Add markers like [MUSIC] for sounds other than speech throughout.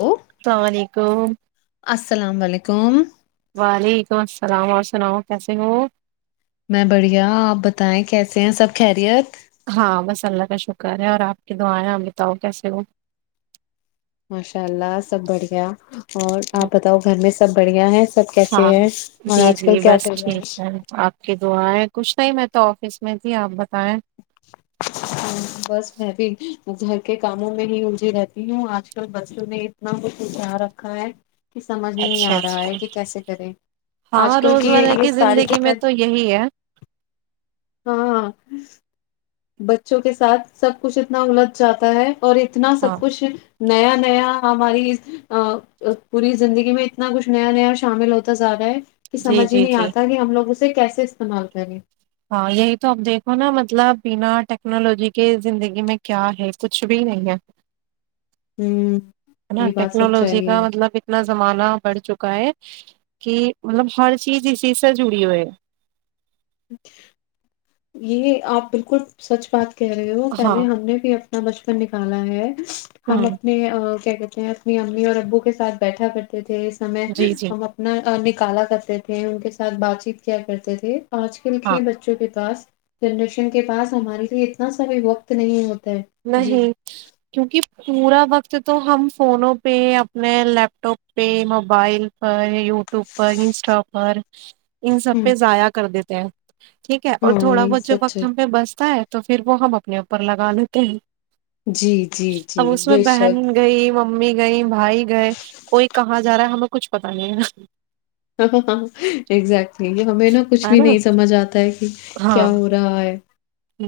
Hello اللام علیکم السلام علیکم وعلیکم السلام اور سناؤ کیسے ہو میں بڑھیا آپ بتائیں کیسے ہیں سب خیریت کریں اور آپ کے تو آیں بتاؤ کیسے ہو ماشاء اللہ سب بڑھیا اور آپ بتاؤ گھر میں سب بڑھیا ہے سب کیسے ہاں ہیں اور جی آج کل جی کیا بس چل رہا ٹھیک ہے آپ کی دعائیں کچھ نہیں میں تو آفس میں تھی آپ ب ہ بس میں بھی گھر کے کاموں میں ہی الجی رہتی ہوں آج کل بچوں نے اتنا کچھ اار رکھا ہے کہ سمجھ بھی نہیں اچھا آ رہا ہے اچھا کہ کیسے کریں آج ہاں کل کی روزمرہ یہ ساری زندگی میں کتاب تو یہی ہے ہاں بچوں کے ساتھ سب کچھ اتنا الجھ جاتا ہے اور اتنا سب ہاں کچھ نیا نیا ہماری اس پوری زندگی میں اتنا کچھ نیا نیا شامل ہوتا جا رہا ہے کہ جی سمج ہی جی نہیں جی آتا کہ ہم لوگ اس اسے کیسے استعمال کریں ہاں یہی تو اپ دیکھو نا مطلب بنا ٹیکنالوجی کے زندگی میں کیا ہے کچھ بھی نہیں ہے ہ ہے نا یہ بات سچ ٹیکنالوجی چاہیے ہے کا مطلب اتنا زمانہ بڑھ چکا ہے کہ مطلب ہر چیز اسیز سے جڑی ہوئے یہ آپ بالکل سچ بات کہہ رہے ہو ہاں پہلے ہم نے بھی اپنا بچپن نکالا ہے ہم ہوں اپنے کیا کہتے ہیں اپنی امی اور ابو کے سھ بیٹھا کرتے تھے سمے جی جی ہم اپنا کالا کرتے تھے ان کے ساتھ بات چیت کیا کرتے تھے آج کل ہاں کے بچوں کے پاس جڈرشن کے پاس ہمارے لیے اتنا سا بھی وقت نہیں ہوتا ہے جی نہیں کیونکہ پورا وقت تو ہم فونوں پہ اپنے لیپ ٹاپ پہ موبائل پر یوٹیوب پر انسٹا پر ان سب ہ پہ ضائع کر دیتے کیا ٹھیک ہے اور ہاں تھوڑا یہ بہت جو سچ وقت ہے ہم پہ بستا ہے تو پھر وہ ہم اپنے اوپر لگا لیتے تین [UNINTELLIGIBLE] جی جی جی بے شک بہن گئی ممی گئی بھائی گئے کوئی کہاں جا رہا ہے ہمیں کچھ پتا نہیں ہے نا ہاں ہاں اگزیکٹلی ہمیں نا کچھ ہے ہے بھی نہیں سمجھ آتا ہے کیا ہو رہا ہے ہ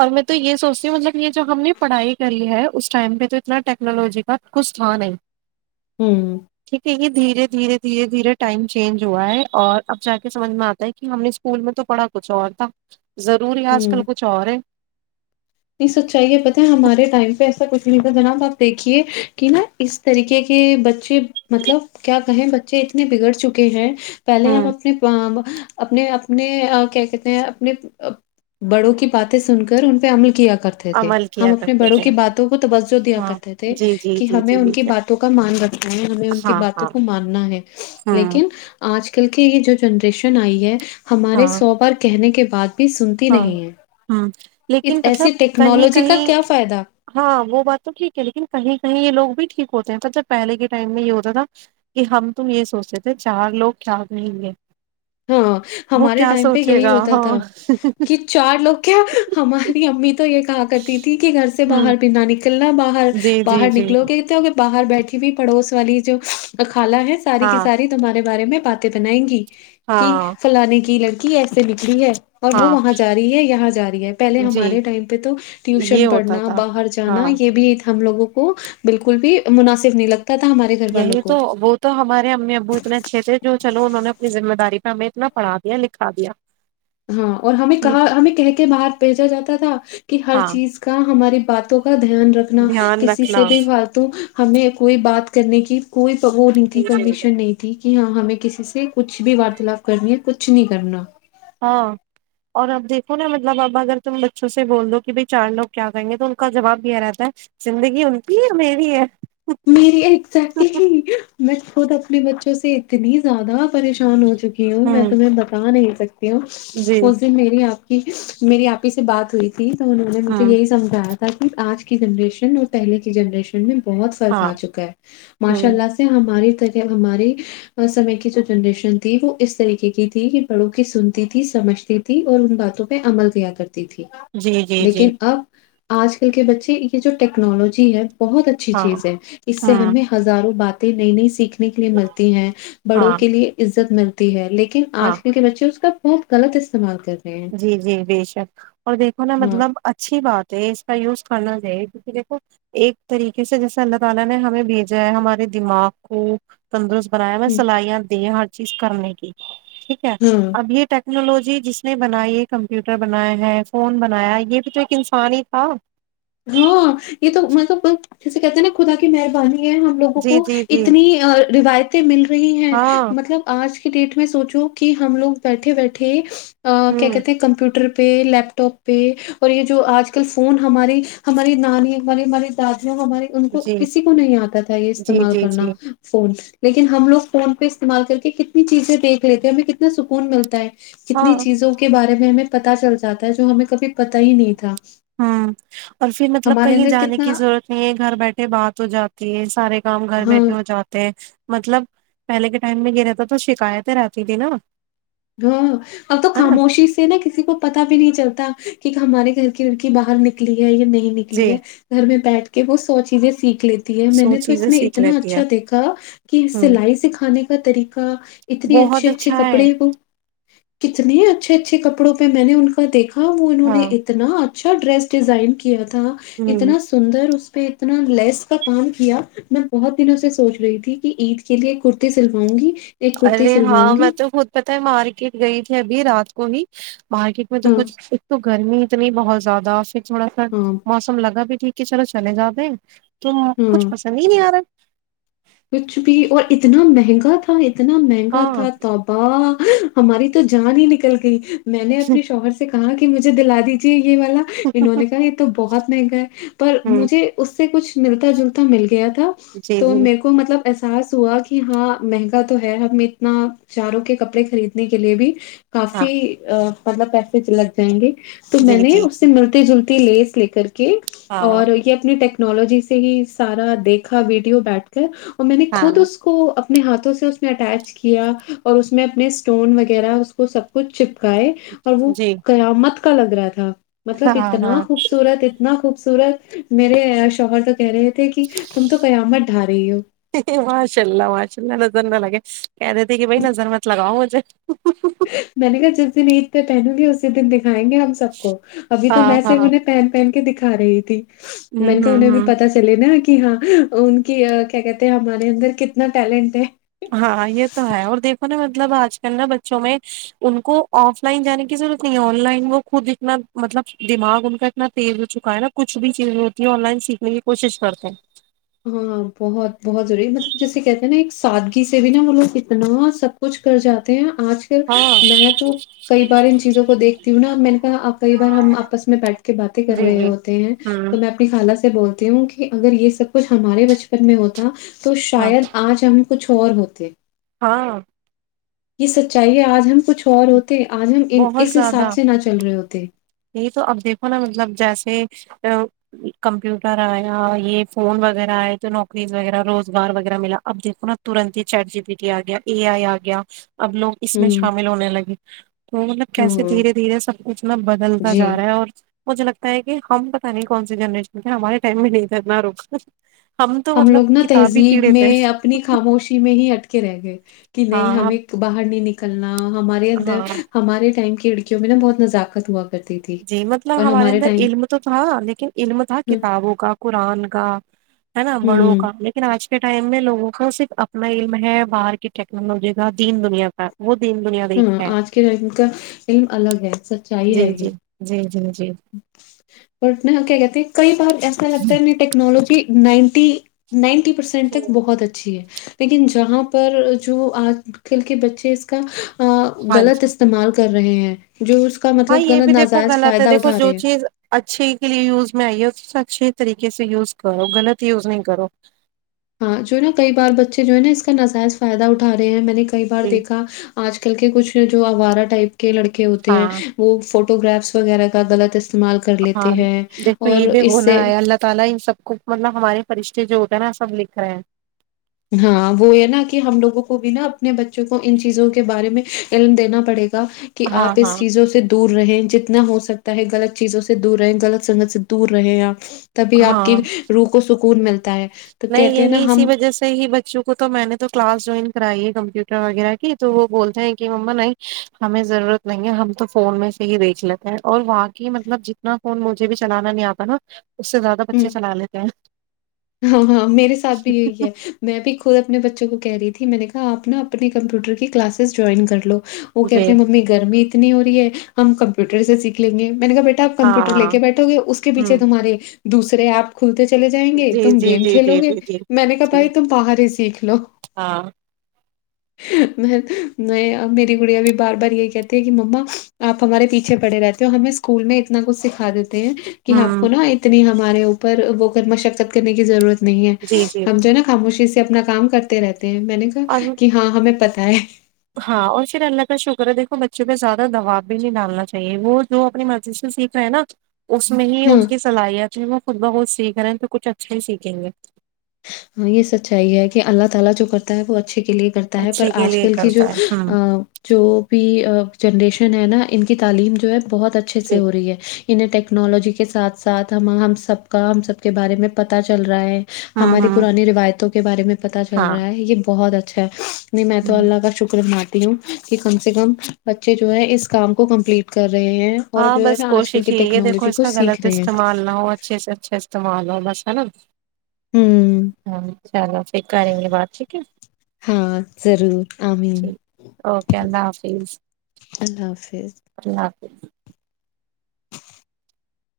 اور میں تو یہ سوچتی ہوں مطلب یہ جو ہم نے پڑھائی کری ہے اس ٹائم پہ تو اتنا ٹیکنالوجی کا کچھ تھا نہیں ہوں [UNINTELLIGIBLE] ٹھیک ہے یہ دھیرے دھیرے دھیرے دھیرے ٹائم چینج ہوا ہے اور اب جا کے سمجھ میں آتا ہے کہ ہم نے اسکول میں تو پڑھا کچھ اور تھا ضرور آ کل کچ اور ہے نہیں سچائیے پتہ ہے ہمارے ٹائم پہ ایسا کچھ نہیں تھا جناب آپ دیکھیے کہ نا اس طریقے کے بچے مطلب کیا کہیں بچے اتنے بگڑ چکے ہیں پہلے آپ ہوں اپنی اپنے اپنے کیا کہتے ہیں اپنے بڑوں کی باتیں سن کر ان پہ عمل کیا کرتے تھے عمل ہم کیا اپنے کرتے بڑوں تھے کی باتوں کو توجہ دیا ہاں کرتے تھے جی جی کہ جی ہمیں جی ان بے کی شک باتوں کا مان رکھنا ہے ہمیں ان کی ہاں باتوں ہاں کو ماننا ہے ہاں لیکن آج ک کیونکہ یہ جو جنریشن آئی ہے ہمارے ہاں سو بار کہنے کے پانچ [UNINTELLIGIBLE] سنتی ہاں نہیں ہے ہوں لیکن اس مطلب ایسی کہیں ٹیکنالوجی کا کہیں کیا فائدہ ہاں وہ بات تو ٹھیک ہے لیکن کہیں کہیں یہ لوگ بھی ٹھیک ہوتے ہیں تو جب پہلے کے ٹائم میں یہ ہوتا تھا کہ ہم تم یہ سوچتے تھے چار لوگ کیا کہیں گے ہاں وہ ہمارے کیا ٹائم پہ سوچے یہی گا ہوتا ہاں تھا کہ چار لوگ کیا ہماری امی تو یہ کہ کرتی تھی کہ گھر سے ہ باہر بھی نہ نکلنے باہر جی جی باہر جی نکلو گت ہو کہ باہر بیٹھی ہو پڑوس والی جو کالا ہے ہاں ساری ساری تمہارے بارے میں باتیں بنائیں گی کی ہاں فھیلانے کی لڑتی کی ایسے بکری ہے اور وہ ہاں وہاں جا رہی ہے یہاں جا رہی ہے پہلے جی ہمارے ٹائم پہ تو یہ ٹیوشن ہوتا پڑھنا تھا باہر جانا ہاں یہ بھی ہم لوگوں کو بالکل بھی مناسب نہیں لگتا تھا ہمارے گھر والوں یہی کو تو وہ تو ہمارے امی ابو اتنے اچھے تھے جو چلو انہوں نے اپنی ذمہ داری پ ہمیں اتنا پڑھا دیا لکھا دیا ہاں اور ہمیں کہاں ہمیں کہ کے باہر بھیجا جاتا تھا کہ ہر ہاں چیز کا ہماری باتوں کا دھیان رکھنا دھیان کسی سے رکھنا بھی فالتو ہمیں کوئی بات کرنے کی کوئی تو وہ نہیں جی تھی جی جی پرمیشن نہیں تھی کہ ہاں ہمیں کسی سے کچھ بھی وارتالاپ کرنی ہے کچھ نہیں کرنا ہاں اور اب دیکھو نا مطلب اب اگر تم بچوں سے بول دو کہ بھائی چار لوگ کیا کہیں گے تو ان کا جواب یہ رہتا ہے زندگی ان کی میری ہے میری ایگزیکٹلی میں خود اپنی بچوں سے اتنی زیادہ پریشان ہوتی چکی ہوں میں ہ تمہیں بتا نہیں سکتی ہوں جی اس دن میری آپ کہ میری آپ ہی سے بات ہوئی تھی تو انہوں نے ہ مجھے یہی سمھایا تھا تاک آج کی جنریشن اور پہل کی جنریشن میں بہت ہاں کھا چکا ہے ماشاء ہ اللہ سے ہماری تو ہماراری سمے کی جو جنریشن تھی وہ اس طریقے کی تھی کہ پڑوں کی سنتی تھی سمجھتی تھی اور ان باتوں پہ عمل کیا کرتی تھی جی جی جی لیکن اب آج کل کے بچے یہ جو ٹیکنالوجی ہے بہت اچھی ہاں چیز ہے اس ہ سے ہمیں ہزاروں باتیں نہیں نہیں سیکھ کے لیے ملتی ہیں بڑوں ہاں کے لیے اس ملتی ہے لیکن ن ہاں آج کل کے بچے اس کا بہت غلط استعمال کر رہے ہیں جی جی بےشک اور دیکھو نا ہاں مطلب اچھی بات ہے اس کا یوز کرنا ایک تاریک سے جیسا لگانا ہے ہمین بھیجا ہے ہمارے دمگ کو تندرست بنایا میں ہ سلائیا د ہ کوشش کرنے کی ٹھیک ہے ہاں ابھی ت ٹنالوجی ج نے بنائی ہے کمپیوٹر بنایا ہے فون بنایا یہ تو جو ایک انسان ہی تھا ہاں یہ تو مطلب جسے کہتے ہیں نا خدا کی مہربانی ہم لگوں جی کو جی جی اتنی روایتی م رہی ہیں ہاں مطلب آج کی ڈیٹ میں سوچو کہ ہم لوگ بیٹھے بیٹھے کیا ہوں کہتے ہیں کمپیوٹر پہ لیپ ٹاپ پہ اور یہ جو آج کل فون ہماری ہماری نانی ہماری ہماری دادی جو ہمارے ان کو جی کسی کو نہیں آتا تھا یہ جی استعمال جی کرنا جی فون لیکن ہم لوگ فون پہ استعمال کر کے کتنی چیزیں دیکھ لیتے ہیں ہمیں کتنا سکون ملتا ہے کتنی ہاں چیزوں کے بارے میں ہمیں پتا چل جاتا ہے جو ہمیں کبھی پتتا ہی نہیں تھا ہاں [INAUDIBLE] اور پھر مطلب ہمارے کہیں اندر جانے کتنا کی ضرورت نہیں ہے گھر بیٹھے بات ہو جاتی ہے س کام گھر ہاں بیٹھے ہو جاتے ہیں مطلب پہلے کے ٹائم میں یہ رہتا تو شکایتیں رہتی تھی نا ہاں اب تو ہے نا خاموشی سے نا کسی کو پتا بھی نہیں چلتا کہ ہمارے گھر کی لڑکی باہر نکلی ہے یا نہیں نکلی جی ہے گھر میں بیٹھ کر کہ وہ سو چیزیں سیکھ لیتی ہے میں سو نے تو اس چیزیں میں سیکھ اتنا لیتی ہے اچھا دیکھا کہ ہوں سلائی سکھانے کے کتریک کا اتنے بہت اچھے اچھے اچھا ہے کپڑے وہ کتنے اچھے اچھے کپڑوں پہ میں نے ان کا دیکھا ہاں وہ انہوں نے ہاں اتنا چا ڈریس ڈیزائن کی تھا ہوں اتنا سندر اس پہ اتنا لیس کا کام کیا میں بہت دنوں سے سوچ رہی تھی کہ عید کے لیے کتی سلواؤں گی ایک کرتی ارے ہاں سلواؤں گی مط توب خود پتا ہے مارکیٹ گئی تھی ابھی رات کو ہی مارکیٹ میں تو ہاں کچھ ایک تو گرمی اتنی بہت زیادہ سے تھوڑا سھر ہاں موسم لگا بھی ٹھیک ہے چلو چل جاؤاب [UNINTELLIGIBLE] تو کچھ پسند ہی نہیں آ رہا [UNINTELLIGIBLE] کچھ بھی اور اتنا مہنگا تھا ا اتنا مہنگا ہاں تھا تابا [UNINTELLIGIBLE] ہماری تو جان ہی نکل گئی [UNINTELLIGIBLE] میں نے اپنے شوہر سے [UNINTELLIGIBLE] کہاں کہ مجھے دلا دیجیے [UNINTELLIGIBLE] یہ والا انہوں نے کہا یہ تو بہت مہنگا ہے پر ہ مجھے اس سے [UNINTELLIGIBLE] سےچھ ملتا جلتا ملتا [UNINTELLIGIBLE] گیا تھا جی تو جی میر کو [UNINTELLIGIBLE] مطلب احساس ہوا کہ ہاں مہنگا تو ہے ہم اتنا چاروں کے کپڑے خریدنے کے لیے بھی [UNINTELLIGIBLE] ہاں کافی ا مطلب پیسے چ لگ جائیںے [UNINTELLIGIBLE] تو جی میں نے جی اس جی سے ملتے جلتے لیس لے کر کے [UNINTELLIGIBLE] ہاں اور یہ اپنے ٹیکس [UNINTELLIGIBLE] ٹیکنالوجی سے ہی سارا دیکھا ویڈیو بیٹھ کر [UNINTELLIGIBLE] کہ [UNINTELLIGIBLE] اور میں نے خود ہاں اس کو اپنے ہاتھوں سے اس میں اٹیچ کیا اور اس میں اپنے اسٹون وغیرہ اس کو سب کچھ چپ اور وہ جی مت کا لگ رہا تھا ہ [UNINTELLIGIBLE] مطلب ہاں اتنا ہاں خوبصورت اتنا خوب سورت میرے شوہر تو کہہ رہے تھے کہ تم تو قیامت ٹھ رہی ہو [UNINTELLIGIBLE] ماشاء اللہ ماشاء اللہ ا نہ لگے [UNINTELLIGIBLE] کہہ دیتےے کہ بھائی نظر مت لگاؤ گ [UNINTELLIGIBLE] ج [UNINTELLIGIBLE] منگا جس دن ا پ تینو بھی ا اس دیک [UNINTELLIGIBLE] کھائیں گے ہم سب کو اب تو ہاں میں ہاں صرف انہیں پہن پہن کے دکھا [UNINTELLIGIBLE] س رہے ت م ہوں نے کہ ہوں انہیں بھی ہوں پتا چلے نا کہ ہاں ان کی کیا کہتے ہیں ہمارے اندر کتنا ٹیلنٹ ہے ا مطلب آج کل نا بچوں میں ان کو آف لائن جانے کی ضرورت نہیں ہے آن لائن وہ خود اتنا مطلب دماغ ان کا اتنا تیز ہو چکا ہے نا کچھ بھی چیز ہوتی ہے آن لائن سیکھنے کی کوشش کرتے ہیں ہاں بہت بہت ضروری ہے مطلب جیسے کہتے ہیں نا ایک سادگی سے بھی نا وہ لوگ اتنا سب کچھ کر جاتے ہیں آج کل ہاں میں تو کئی بار ان چیزوں کو دیکھتی ہوں نا میں نے کہا کئی بار ہم آپس میں بیٹھ کے باتیں کر جی رہے جی ہوتے ہیں ہوں تو میں اپنی خالہ سے بول ہوں کہ اگر یہ سب کچھ ہمارے بچپن میں ہوتا تو ہاں شاید آج ہم کچھ اور ہوتے ہاں یہ سچ چاہیے آج ہم کچھ اور ہوتے آج ہم اس حساب سے نہ چل رہے ہوتے یہی تو اب دیکھو نا مطلب جیسے کمپیوٹر آیا یہ فون وغیرہ آئے تو نوکریز وغیرہ روزگار وغیرہ ملا اب دیکھو نا ترنت ہی چیٹ جی بیی ٹی آ گیا اے آئی آ گیا اب لوگ اس ہ میں شامل ہونے لگے وہ مطلب کیسے ہ دھیرے دھیرے سب کچھ ن بدل ج جی رہا ہے اور مجھے لگتا ہے کہ ہم پتا نہیں کون س جنریشن ہمارے ٹائم میں نہیں تھانا روکا ہم لوگ نا تہذیب تھے میں اپنی خاموشی میں ہی اٹکے رہ گئے کہ نہیں ہاں ہمیں باہر نہیں نکل کنا ہمارے اندر ہاں ہمارے ٹائم کی کیونکہ نا بت نزاکقت ہوا کرتی تھی جی مطلب اور ہمارے اندر ٹائم علم تو تھا لیکن علم تھا کتابوں کا قرآن کا ہے نا بڑوں ہوں کا لیکن آ آج کے ٹائم میں لوگوں کا صرف اپنا علم ہے باہر کی ٹیکنالوجی کا دین دنیا کا وہ دین دنیا دیکھ ہاں رہے ہیں آج کے ائم کا علم الگ ہے سچائی جی ہے یہ جی جی جی بٹ نہک گتی کئی بار جسا لگتا ہے ن ٹیکنالوجی نائنٹی نائنٹی پرسینٹ تک بہت اچھی ہے لیکن جہاں پر جو آج کل کے بچے اس کا ہاں غلط جی استعمال کر رہے ہیں جو اس کا ہاں مطلب یہ بھی غلط دیکھو نجائز غلط ہے فائدہ دیکھو اٹھا جو چیز اچھی کے لیے یوز میں اچھے طریقے سے یوز کرو غلط یوز نہیں کرو [UNINTELLIGIBLE] ہاں جو نا کئی بار بچے جو ہے نا اس کا نجائز فائدہ اٹھ رہے ہیں میں نے کئی بار جی دیکھا [UNINTELLIGIBLE] آج کل کے کچھ جو آوارہ ٹائپ [UNINTELLIGIBLE] کے لڑکے ہوتے ہیں ہاں وہ فوٹو [UNINTELLIGIBLE] فوٹو گافس وغیرہ کا گلات [UNINTELLIGIBLE] [UNINTELLIGIBLE] فشتے اس سے جو ہوتا ہے نا سب لکھ رہے ہیں [UNINTELLIGIBLE] ہاں وہ ہے نا کہ ہم لوگوں کو بھی نا اپنے بچوں کو ان چیزوں کے بارے میں علم دینا پڑے گا کہ آپ ہاں اس ہاں چیزوں سے دور رہےیں جتنا ہو سکتا [UNINTELLIGIBLE] ے غلط چیزوں سے دور رہے غط سنگت سے دور رہے پ [UNINTELLIGIBLE] تبھی آپ کی ہاں روح کو سکون ملتا ہے تو نہیں کہتے ہیں یہی نا اسی ہم وجہ سے ہی بچ شکر تو میں نے تو کلاس جوائن کرائی ہے کمپیوٹر وغیرہ کی تو وہ بولتے ہیں کہ مما نہیں ہمیں ضرورت نہیں ہے ہم تو فون میں سے ہی دیکھ لیتے ہیں اور وہاں کی مطلب جتنا فون مجھے بھی چلانا نہیں آتا نا [UNINTELLIGIBLE] اس سے زیادہ بچے ہوں چلا لیتے ہیں [UNINTELLIGIBLE] ہاں ہاں میرے ساتھ بھی یہی ہے میں بھی خود اپنے بچوں کو کہہ رہی تھی میں نے کہاپ نا اپنے کمپیوٹر کی کلاسز جوائن کر لو [UNINTELLIGIBLE] وہ جی کہتے ہیں ممی گرمی نہیں ہو رہی ہے ہم کمپیوٹر سے سیکھ لیں گے [UNINTELLIGIBLE] میں نے کہا بیٹاپ کمپیور لے ہاں کے بیٹھ گے اس پیچے ہوں تمہارے [UNINTELLIGIBLE] دوسر ایپ کھلتے [UNINTELLIGIBLE] چلے جائیں گے جی [UNINTELLIGIBLE] جی گیم جی کھیلو جی گے جی جی میں نے کہا جی بھائی تم باہر ہی سیکھ لو [UNINTELLIGIBLE] ہاں میں میری گڑیاں بھی بار بار یہ کہتی ہے کہ مما آپ ہمارے پیچھے پڑے رہتے ہو ہمیں اسکول میں اتنا کچھ سکھا دیتی ہیں کہ آپ کو ہوں نا اتنی [UNINTELLIGIBLE] ہمارے اوپر وہ مشقت کرنے کی ضرورت [UNINTELLIGIBLE] نہیں ہے جی جی ہم جی جو ہے نا خاموشی سے [UNINTELLIGIBLE] اپنا کام کرتے رہتے [UNINTELLIGIBLE] میں نے اور کہ [UNINTELLIGIBLE] ہمیں پتا ہے [UNINTELLIGIBLE] ہاں اور پھر اللہ کا شکر ہے دیکو بچوں پہ زیادہ دباؤ بھی نہیں ڈالنا چاہیے وہ جو اپنی مرضی سے سیکھ رہا ہے نا اس میں ہی ان ہاں کی صلاحیت ہے وہ خود بہت سیکھ رہے ہیں تو کچھ اچھا ہی سیکھیں گے [UNINTELLIGIBLE] ہاں یہ سچائی ہے کہ اللہ تعالی جو کرتا ہے وہ اچھا اچھے کے لیے کرتا ہے پر اچھے کے آج لیے کل کی جو کرتا ہے ہاں جو بھی جنریشن ہے نا ان کی تعلیم جو ہے بہت اچھے سے ٹھیک، ہو رہی ہے انہیں ٹیکنالوجی کے ساتھ ساتھ ہم ہم سب کا ہم سب کے بارے میں پتتا چل رہا ہے ہاں ہاں وایتوں کے بارے میں پتا چل رہا ہے یہ بہت اچھا اچھا میں تو ہ اللہ کا شکرم ہوں کہ کم سے کم بچے جو ہے اس کام کو کمپلیٹ کر رہے ہیں اور ہاں جو ہے بس نا آج کل کوشش کی ہی یہ دیکھو ٹیکنالوجی اس کو کا سیکھ غلط رہے ہیں۔ استعمال نہ ہو اچھے سے اچھے استعمال ہو بس ہے نا ہوں، ہشاء اللہ پھر کریں گے بات ٹھیک ہے ہاں، ضرور، آمین، ٹھیک اوکے اللہ حافظ اللہ حافظ۔ اللہ حاظ